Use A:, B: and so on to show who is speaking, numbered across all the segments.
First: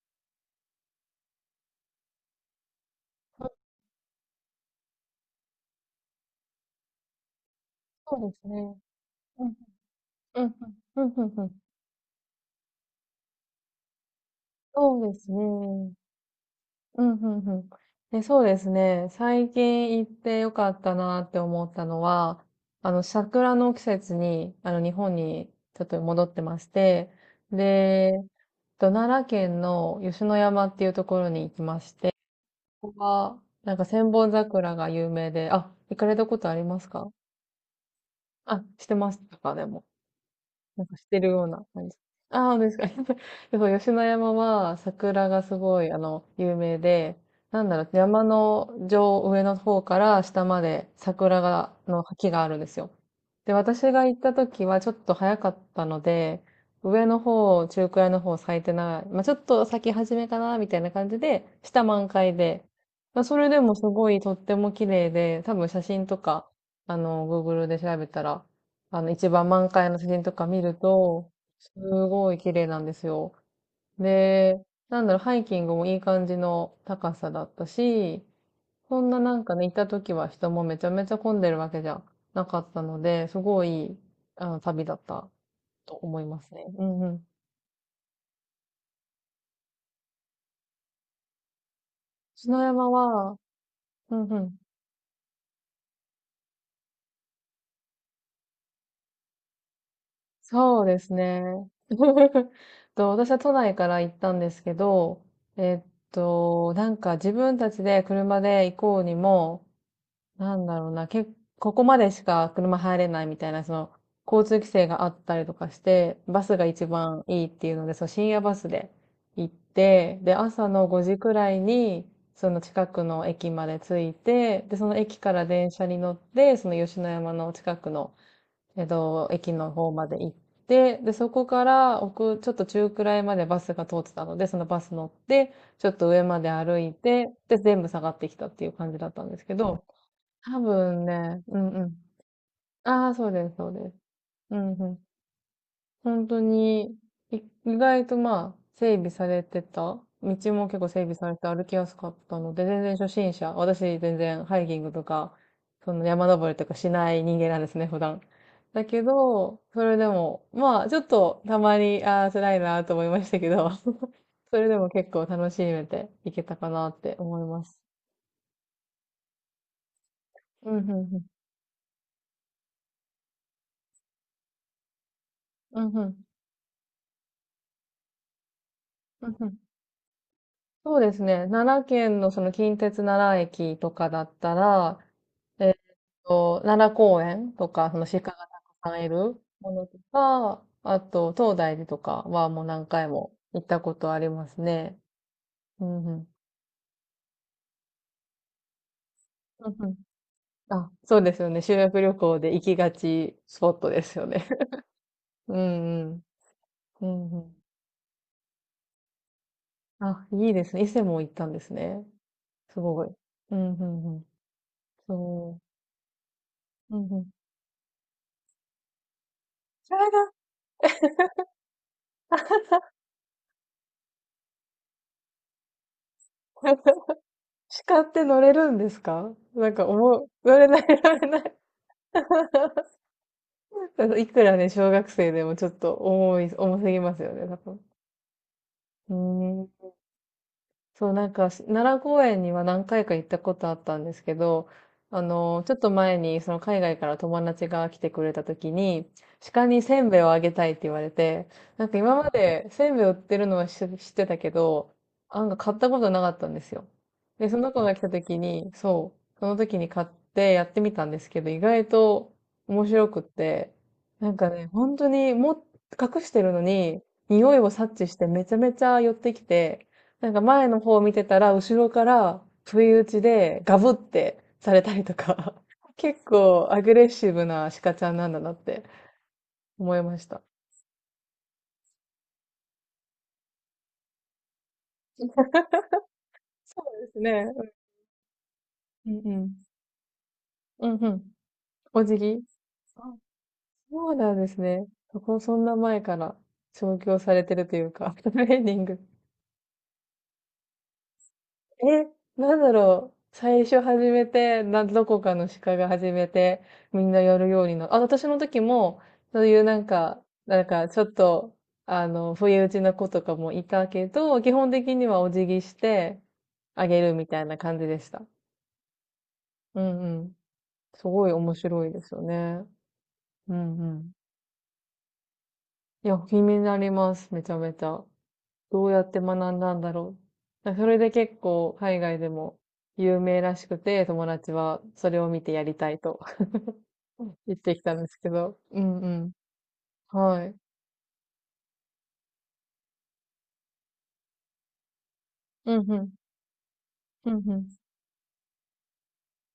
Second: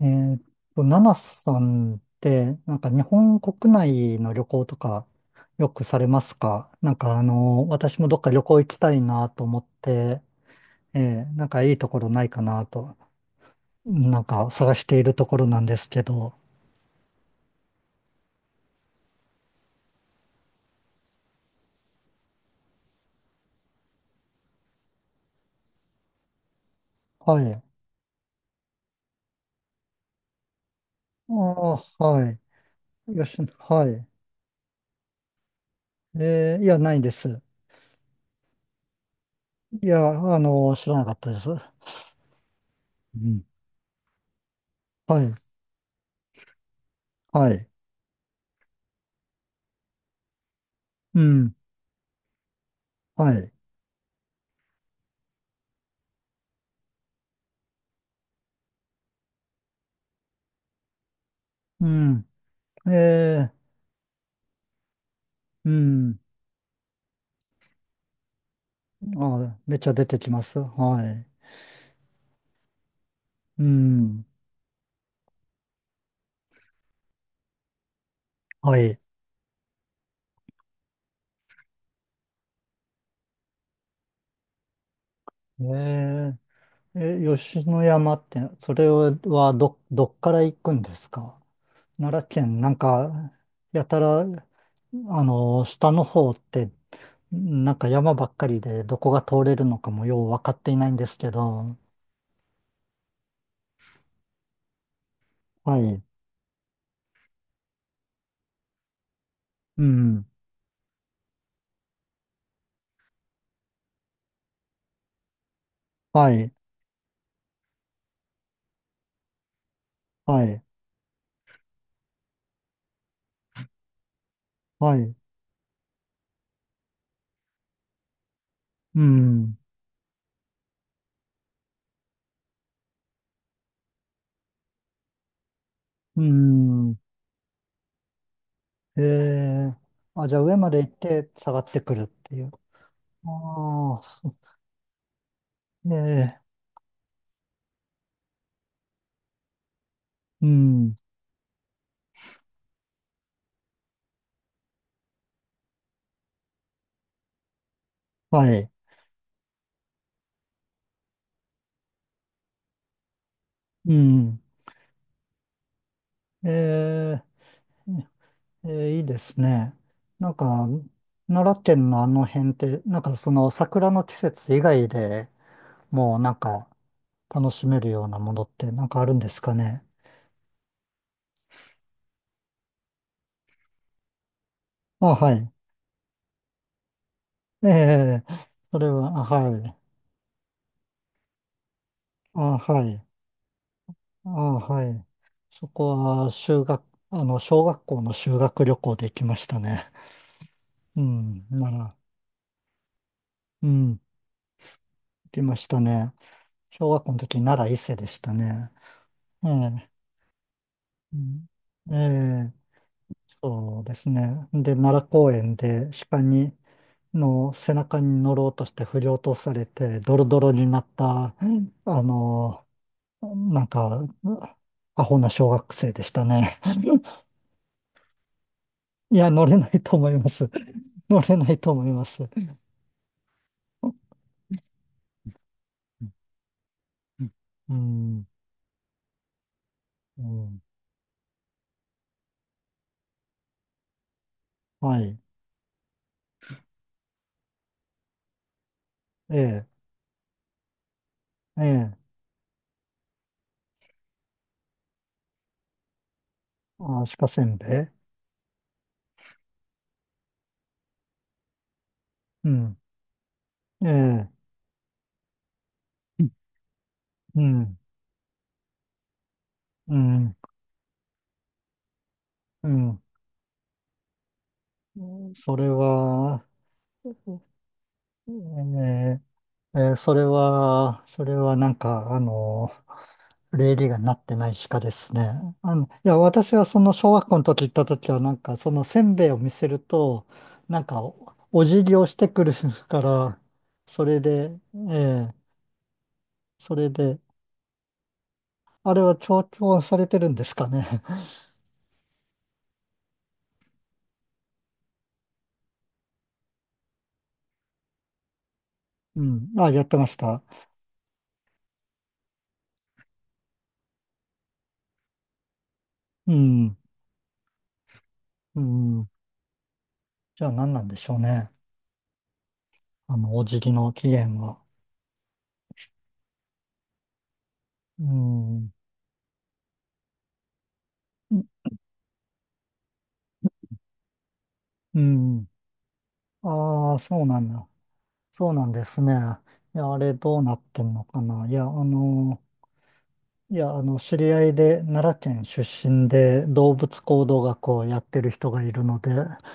A: えーっナナさんって、なんか日本
B: あ、
A: 国内の旅行とかよくされますか？なんか私もど
B: そ
A: っか
B: うで
A: 旅
B: す
A: 行行
B: ね。
A: きたいなと
B: うん、
A: 思って、
B: うん、うん、う
A: え
B: ん、う
A: なん
B: ん。
A: かいいところないかなと、なんか探してい
B: そう
A: る
B: で
A: と
B: す
A: ころなんです
B: ね。
A: けど。
B: うん、うん、うん。で、そうですね。最近行ってよかったなって思ったのは、桜の季節に、日本にちょっと戻ってまして、
A: はい。あ
B: で、奈良県の吉野山っていうところ
A: あ、
B: に行きまして、
A: はい。
B: ここ
A: よし、
B: は、なんか
A: はい。
B: 千本桜が有名で、あ、行かれたことあり
A: いや、
B: ます
A: ない
B: か？
A: です。
B: あ、してましたか、でも。
A: いや、あの、
B: なん
A: 知
B: か
A: らな
B: し
A: かっ
B: てる
A: たで
B: よ
A: す。
B: う
A: う
B: な感じ。ああ、ですか。
A: ん。
B: でそう、吉野山は
A: は
B: 桜
A: い。
B: がすごい、有名で、
A: は
B: な
A: い。
B: んだろう、山の上、上の方から下まで
A: う
B: 桜
A: ん。
B: が、の木があるんですよ。
A: はい。
B: で、私が行った時はちょっと早かったので、上の方、中くらいの方咲いてない。まあ、ちょっと咲き始めかな、みたいな感じで、下
A: う
B: 満
A: ん。
B: 開で。まあ、それ
A: えー、
B: でもすごいとっても綺麗で、多分
A: う
B: 写真
A: ん。
B: とか、Google で調べたら、一番
A: あ、
B: 満
A: めっち
B: 開
A: ゃ
B: の
A: 出
B: 写
A: て
B: 真
A: き
B: と
A: ま
B: か
A: す。
B: 見る
A: は
B: と、
A: い。
B: すごい綺麗なんですよ。
A: うん。
B: で、なんだろう、ハイキングもいい感じの高さだったし、
A: はい。え
B: そんななんかね、行った時は人もめちゃめちゃ混んでるわけじゃなかったので、すごいいい、旅だったと思いますね。う
A: え、
B: んうん。
A: 吉野山って、それはどっから行くんですか？奈良県、
B: 篠
A: なん
B: 山
A: か、
B: は、
A: やた
B: う
A: ら、
B: んう
A: あ
B: ん。
A: の、下の方って、なんか山ばっかりで、どこが通れるのかもよう分かってい
B: そう
A: ないん
B: で
A: で
B: す
A: すけ
B: ね。
A: ど。
B: 私は都内から行ったんですけど、
A: はい。
B: なんか自分たちで車で行こうにも、
A: うん。
B: なんだろうな、ここまでしか車入れないみたいな、その、交通規制があったりとかして、
A: は
B: バ
A: い。
B: スが一番いいっていうので、そう、深夜バスで行って、で、
A: はい。
B: 朝の5時くらいに、その近くの駅まで着いて、で、そ
A: は
B: の
A: い。
B: 駅から電車に乗って、その吉野山の近くの、
A: う
B: 駅
A: ん。
B: の方まで行って、で、そこから奥、ちょっと中くらいまでバスが通ってたので、そのバス乗って、ちょっと
A: う
B: 上まで歩い
A: ん。
B: て、で、全部下がってきたっていう感じ
A: え
B: だったんですけ
A: え、
B: ど、
A: あ、じゃあ上
B: 多
A: まで行っ
B: 分
A: て
B: ね、
A: 下
B: う
A: が
B: ん
A: って
B: う
A: くる
B: ん。
A: っていう。
B: ああ、そうです、そうです。
A: ああ。
B: うんうん。
A: え
B: 本当
A: え、
B: に、い意外とまあ、整備されてた。道
A: う
B: も結構
A: ん、
B: 整備されて歩きやすかったので、全然初心者。私全然ハイキングとか、その山登りとかしない人間なんですね、普段。
A: はい、
B: だけど、それでも、まあ、ちょっとたまに、ああ、辛いなと思いましたけど、
A: うん、
B: それでも結構楽しめていけ
A: え
B: たかなって
A: え、
B: 思います。
A: ええいいですね。なんか、
B: うんうんうん。
A: 奈良県のあの辺って、なんかその桜の季節以外で
B: うんう
A: も
B: ん。
A: うなんか楽しめるようなものってなんかあるんで
B: うん
A: す
B: う
A: か
B: ん。
A: ね？
B: そうですね。奈良県のその近鉄奈良駅とかだったら、
A: あ、はい。
B: えーっ奈良公園
A: え
B: とか、その鹿
A: え、
B: がた
A: それ
B: くさん
A: は、
B: い
A: あ、
B: る
A: は
B: も
A: い。
B: のとか、あと、東大寺とかは
A: あ、
B: もう
A: は
B: 何
A: い。
B: 回も行ったことあり
A: あ、
B: ます
A: は
B: ね。
A: い。そ
B: う
A: こ
B: んう
A: は
B: ん。
A: 修学、あの、小学校の修学旅行で行きました
B: うんう
A: ね。
B: ん。あ、
A: う
B: そうです
A: ん、
B: よね。
A: な
B: 修
A: ら、
B: 学旅行で行きがちス
A: う
B: ポッ
A: ん、
B: ト
A: 行
B: ですよね。
A: き
B: う
A: ま
B: ん
A: した
B: う
A: ね。
B: ん。
A: 小学
B: う
A: 校の
B: ん
A: 時、
B: うん。
A: 奈良伊勢でしたね。ええ、
B: あ、いいですね。伊勢
A: う
B: も行っ
A: ん、
B: たんです
A: え
B: ね。
A: え、
B: すごい。うん
A: そう
B: う
A: です
B: んうん。
A: ね。で、奈良公園
B: そ
A: で鹿に、
B: う。うんうん。
A: の背中に乗ろうとして振り落とされ
B: そ
A: て、
B: れ
A: ドロ
B: が。
A: ドロになった、うん、あの、なんか、アホな小学生でしたね。
B: 鹿って乗れるんです
A: いや、
B: か？
A: 乗れな
B: なん
A: い
B: か
A: と思い
B: 重い、
A: ます。
B: 乗れない、乗
A: 乗
B: れ
A: れ
B: ない。
A: ないと思います。
B: いくらね、小学生でもちょっと重い、重すぎますよね、多
A: う
B: 分。
A: ん、
B: うーん。
A: うん、
B: そう、なんか、奈良公園には何回か行ったことあったんですけど、
A: はい。
B: あの、ちょっと前に、その海外から友達が来てくれた時に、
A: ええ、
B: 鹿にせんべいをあげたいって言われて、
A: え
B: なん
A: え、
B: か今までせんべい売ってるのは知ってたけど、なんか買ったことなかったんですよ。
A: あ、鹿せ
B: で、
A: ん
B: そ
A: べ
B: の子が来
A: い。
B: た時に、そう、その時に買ってやってみたんですけど、意外と
A: うん、
B: 面白くって、
A: ええ、
B: なんかね、本当にも隠してるのに、
A: う
B: 匂いを
A: ん、
B: 察知してめちゃめちゃ寄ってきて、
A: う
B: なん
A: ん。
B: か前の方を見てたら、後ろから
A: う
B: 不意
A: ん。
B: 打ちでガブってされたりとか、
A: それ
B: 結
A: は、
B: 構アグレッ
A: え
B: シブな鹿ちゃんなんだなって
A: ー
B: 思い
A: そ
B: ま
A: れ
B: した。
A: は、それはなんか、あの、礼儀がなってない鹿ですね。あの、いや、私はそ
B: そ
A: の
B: う
A: 小
B: です
A: 学校の
B: ね。
A: 時行った時は、なんかそのせ
B: う
A: ん
B: ん
A: べいを
B: う
A: 見
B: ん。
A: せると、なん
B: うん
A: か
B: うん。
A: お辞儀
B: お
A: をし
B: 辞
A: て
B: 儀。
A: くるか
B: あ、
A: ら、そ
B: そう
A: れ
B: なんで
A: で、
B: すね。
A: え
B: そ
A: え、
B: こ、そんな前から
A: それ
B: 調教
A: で、
B: されてるというか、トレーニン
A: あ
B: グ。
A: れは調教されてるんですかね？
B: え、なんだろう。最初始めて、どこかの鹿が始めて、みんなやるようにあ、私の時も、
A: う
B: そう
A: ん。
B: いう
A: あ、
B: な
A: やっ
B: ん
A: てまし
B: か、
A: た。
B: なんかちょっと、不意打ちな子とかもいたけど、基本的にはお辞儀して
A: うん。
B: あげるみたいな感じでした。
A: うん。
B: うんうん。
A: じゃあ何なんで
B: す
A: しょう
B: ごい
A: ね。
B: 面白いですよね。
A: あの、お
B: う
A: 辞儀
B: んう
A: の起
B: ん。
A: 源は。
B: いや、気になります。めちゃめち
A: う
B: ゃ。
A: ん。
B: どうやって学んだんだろう。だからそれで結構海外でも有名らしくて、友達は
A: う
B: それを見
A: ん。
B: てやりたいと
A: ああ、そうなん
B: 言っ
A: だ。
B: てきたんですけ
A: そう
B: ど。
A: なん
B: う
A: で
B: ん
A: す
B: う
A: ね。
B: ん。
A: いや、あれどう
B: は
A: な
B: い。
A: ってんのかな。いや、あの、いや、あの、知り合いで奈良県出
B: うんう
A: 身
B: ん。
A: で動物行
B: う
A: 動
B: んう
A: 学を
B: ん。
A: やってる人がいるので、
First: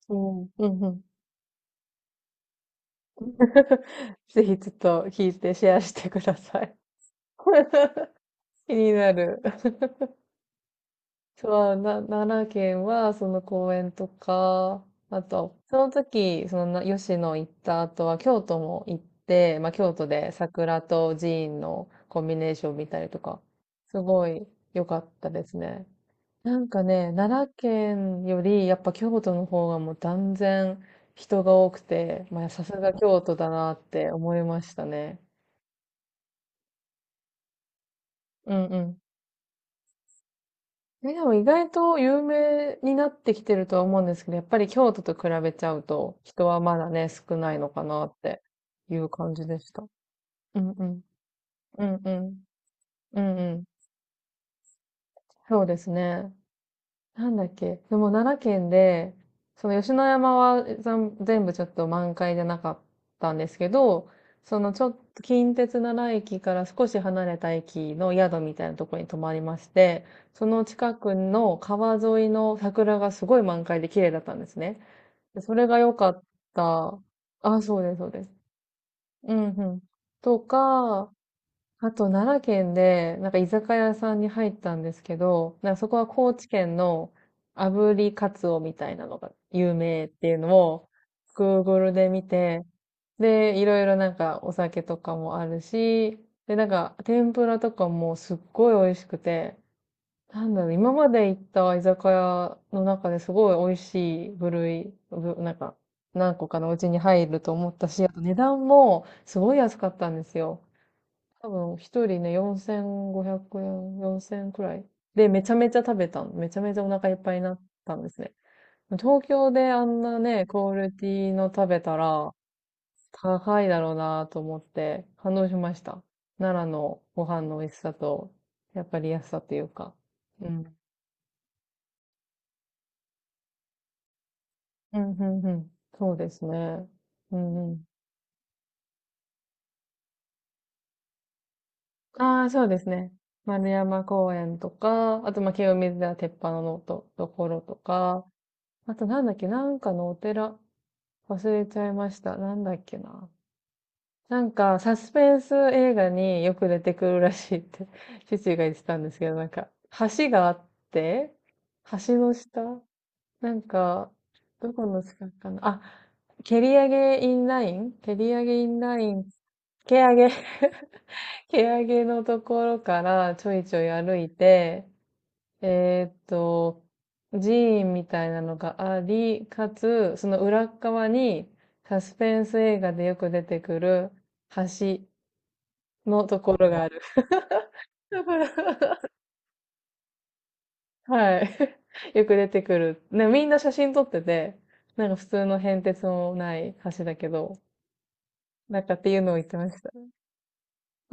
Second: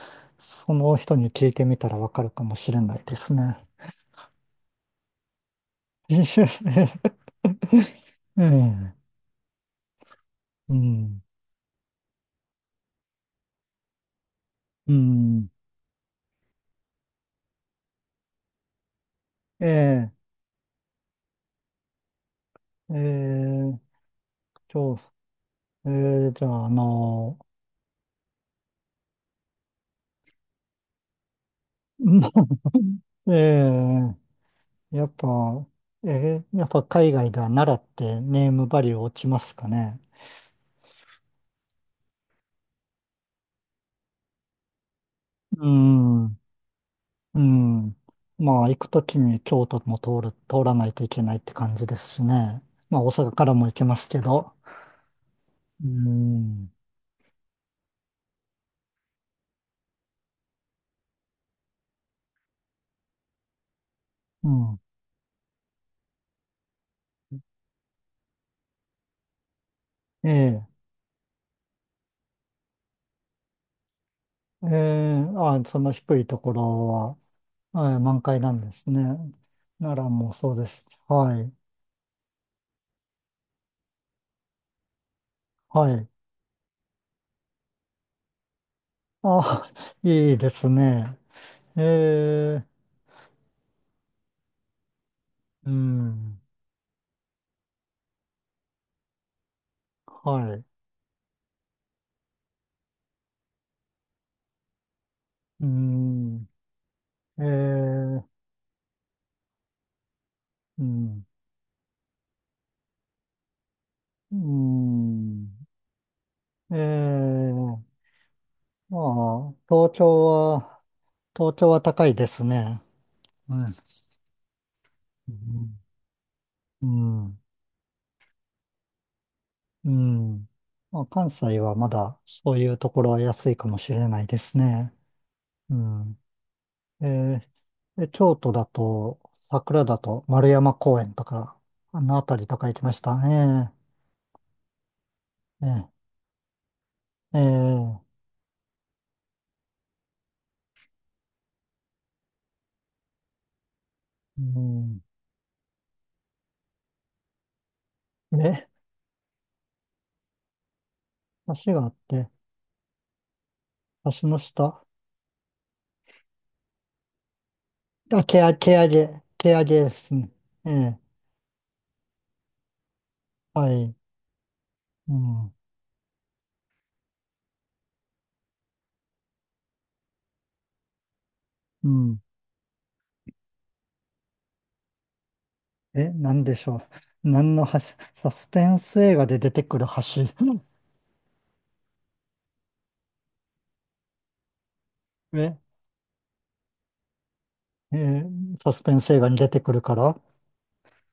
B: おーう
A: そ
B: んう
A: の
B: ん。
A: 人に聞いてみたらわかるかもしれないですね。
B: ぜひちょっと聞いてシェアしてください。
A: う
B: 気
A: ん。
B: になる。
A: うん。
B: そう、奈良県は、その公園とか、
A: う
B: あ
A: ん。
B: と、その時、その吉野行った後は、京都も行って、まあ、京都
A: え
B: で桜と寺院のコンビネーション見
A: え、え
B: たりとか、
A: え、
B: すごい良
A: そ
B: かったですね。
A: う、ええ、じゃ
B: な
A: あ、
B: ん
A: あ
B: かね、
A: の、
B: 奈良県より、やっぱ京都の方がもう断然人が多くて、ま あ、さすが京
A: え
B: 都だなって思いました
A: えやっ
B: ね。
A: ぱ、やっぱ海外では奈良ってネー
B: うん
A: ム
B: う
A: バリュ
B: ん。
A: ー落ちますかね？
B: え、でも意外と有名になってきてるとは思うんですけど、やっぱり京都と比べ
A: う
B: ちゃうと、
A: ん、う
B: 人はまだね、少ないのか
A: ん。
B: なって
A: まあ、行く
B: い
A: と
B: う
A: き
B: 感
A: に
B: じで
A: 京
B: し
A: 都
B: た。
A: も
B: う
A: 通
B: ん
A: ら
B: う
A: ない
B: ん。
A: といけないって感
B: う
A: じで
B: んう
A: すし
B: ん。
A: ね。まあ、大
B: う
A: 阪
B: んう
A: から
B: ん。
A: も行けますけど。
B: そうで
A: う
B: すね。
A: ん、
B: なんだっけ、でも奈良県で、その吉野山は全部ちょっと満開じゃなかったんですけど、
A: う
B: その
A: ん。
B: ちょっと近鉄奈良駅から少し離れた駅の宿みたいなところに泊まりまして、
A: え
B: その
A: え、
B: 近くの川沿いの桜がすごい満開で綺麗だったんです
A: え
B: ね。
A: え、
B: でそ
A: あ、
B: れ
A: そ
B: が
A: の
B: 良か
A: 低
B: っ
A: いところ
B: た。
A: は、
B: あ、そうで
A: え
B: す、
A: え
B: そう
A: 満
B: です。
A: 開なんですね。
B: うんうん。
A: 奈良も
B: と
A: そうです。
B: か、
A: はい、
B: あと、奈良県で、なんか居酒屋さんに入ったんですけど、なんか
A: は
B: そこ
A: い。
B: は高知県の炙りカツオみたいなのが
A: あ、
B: 有 名って
A: い
B: い
A: い
B: う
A: で
B: の
A: す
B: を
A: ね。
B: Google で見
A: え
B: て、
A: え、
B: で、いろいろなんかお酒とかもある
A: う
B: し、
A: ん、
B: で、なんか天ぷらとかもすっごい美味しくて、なん
A: は
B: だ
A: い。
B: ろう、今まで行った居酒屋の中ですごい美味しい部類、なん
A: う
B: か何
A: ん、
B: 個かのうちに入
A: え
B: ると思ったし、あと
A: ー、
B: 値段もすごい安かったんですよ。
A: うん、
B: 多分一人ね、4500円、
A: う
B: 4000くらい。で、め
A: ん、
B: ちゃめちゃ食べたの。めちゃめ
A: え
B: ちゃお腹いっぱいになっ
A: ー、
B: たんですね。東京
A: まあ、
B: であ
A: 東
B: んな
A: 京
B: ね、クオ
A: は、
B: リティの
A: 東
B: 食
A: 京は
B: べた
A: 高いで
B: ら
A: すね。う
B: 高い
A: ん、
B: だろうなと思って感動しました。奈良
A: う
B: の
A: ん、
B: ご
A: うん。
B: 飯の美味しさと、やっぱり安さという
A: う
B: か。う
A: ん、
B: ん。
A: まあ、関西はまだそういうところは安いかもしれないですね。
B: うん、うん、うん。
A: う
B: そう
A: ん。
B: ですね。
A: え
B: うん、うん。
A: ー、で京都だと、桜だと丸山公園とか、あの辺
B: あ
A: り
B: あ、
A: と
B: そ
A: か
B: う
A: 行
B: で
A: き
B: す
A: まし
B: ね。
A: た
B: 丸
A: ね。
B: 山公園とか、あと、まあ、
A: え
B: 清
A: え、
B: 水寺鉄板のと
A: え
B: ころと
A: え、
B: か、あとなんだっけ、なんかのお寺、忘れちゃいました。なんだっけな。な
A: う
B: んか、サ
A: ん。
B: スペンス映画によく出てくるらしいって 父が
A: ね、
B: 言ってたんですけど、なんか、橋があって、
A: 橋があっ
B: 橋
A: て、
B: の下なんか、
A: 足の
B: ど
A: 下。
B: この近くかな。あ、蹴り上げインライン蹴り上げインライン、
A: 毛上げで
B: 蹴
A: す
B: 上
A: ね。
B: げ。
A: ええ、
B: 蹴上げのところからちょい
A: は
B: ちょい
A: い。
B: 歩いて、
A: うん、
B: えーっと、寺院みたいなのがあり、かつ、その裏側に
A: う
B: サス
A: ん。
B: ペンス映画でよく出てくる橋
A: え、
B: の
A: な
B: と
A: んで
B: こ
A: し
B: ろ
A: ょ
B: が
A: う。
B: ある。
A: 何の橋、
B: だ
A: サ
B: か
A: スペン
B: ら。
A: ス映画で出てくる橋。
B: はい。よく出てくる。ね、みんな写真撮ってて、なんか普 通
A: え、
B: の変哲もない橋だけど、
A: ええ、サ
B: な
A: ス
B: ん
A: ペ
B: か
A: ン
B: って
A: ス
B: い
A: 映
B: う
A: 画
B: のを
A: に
B: 言
A: 出
B: って
A: て
B: ま
A: くる
B: した。
A: から。あ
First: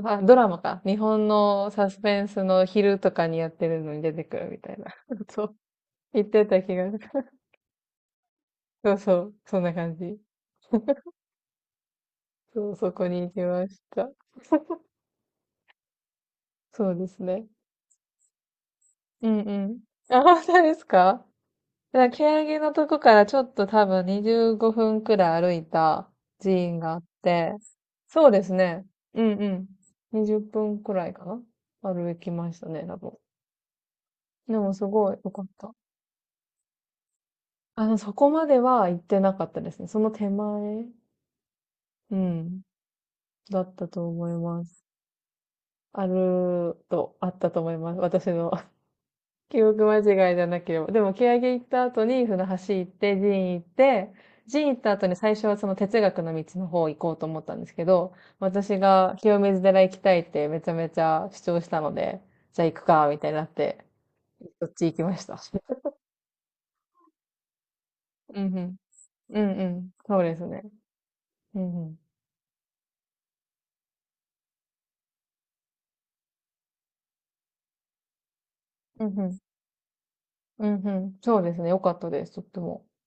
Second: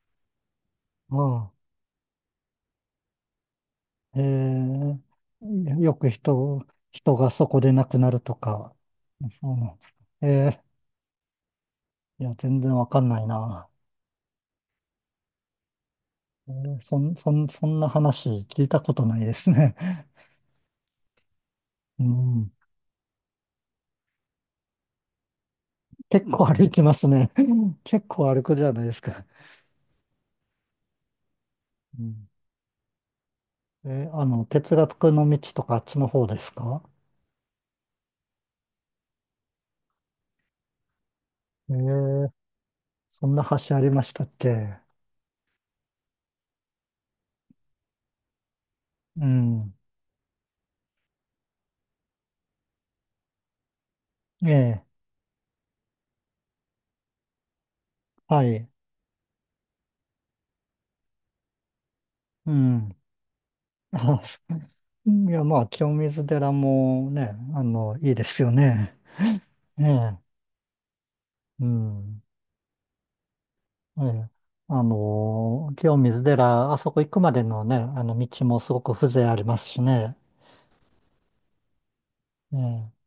B: あ、ドラマか。日本
A: あ、
B: のサスペンスの昼とかにやってるのに出
A: え
B: てくるみたいな。
A: え、
B: そう。
A: よく
B: 言ってた
A: 人、
B: 気がす
A: 人
B: る。
A: がそこで亡くなるとか。
B: そうそう。
A: そう
B: そん
A: な
B: な
A: んですか？
B: 感じ。
A: ええ、いや、全
B: そ
A: 然
B: う、
A: わ
B: そ
A: か
B: こ
A: んな
B: に
A: い
B: 行き
A: な。
B: ました。
A: ええ、
B: そうですね。
A: そんな話聞いたことない
B: う
A: で
B: ん
A: す
B: う
A: ね。
B: ん。あ、本当ですか？だ
A: う
B: から、
A: ん、
B: 蹴のとこからちょっと多分25分くらい歩いた
A: 結構
B: 寺
A: 歩
B: 院
A: き
B: が
A: ま
B: あっ
A: すね。
B: て、
A: 結
B: そう
A: 構歩
B: です
A: くじゃな
B: ね。
A: いです
B: う
A: か。
B: んうん。20分くらいかな
A: う
B: 歩
A: ん、
B: きましたね、多分。
A: え、あの、
B: でも
A: 哲
B: す
A: 学
B: ごい
A: の
B: 良
A: 道
B: かっ
A: と
B: た。
A: かあっちの方ですか？
B: あの、そこまでは行ってなかったですね。その手前、
A: え
B: う
A: ー、
B: ん、
A: そんな
B: だっ
A: 橋あ
B: た
A: りま
B: と
A: した
B: 思
A: っ
B: いま
A: け？
B: す。あると、あったと思います。私の
A: う
B: 記
A: ん。
B: 憶間違いじゃなければ。でも、蹴上行った後に船橋行って、寺院行って、
A: え
B: 寺院行っ
A: え、
B: た後に最初はその哲学の道の方行こうと思ったんですけど、
A: はい。
B: 私が清水寺行きたいってめちゃめちゃ主張したので、
A: う
B: じゃあ行く
A: ん。
B: か、みたいになって、
A: あ、そ
B: そっち行きまし
A: うい
B: た。
A: や、まあ、清 水寺もね、あの、いいで
B: う
A: す
B: んう
A: よ
B: ん。
A: ね。
B: うんう
A: え
B: ん。
A: え、
B: そうですね。う
A: う
B: んうん。
A: ん。ええ、あの、清水寺、あそこ行くまでのね、あの、道もすごく
B: う
A: 風
B: んう
A: 情あ
B: ん。
A: りますしね。
B: うんうん。そうですね。よかったです。とっても。
A: ええ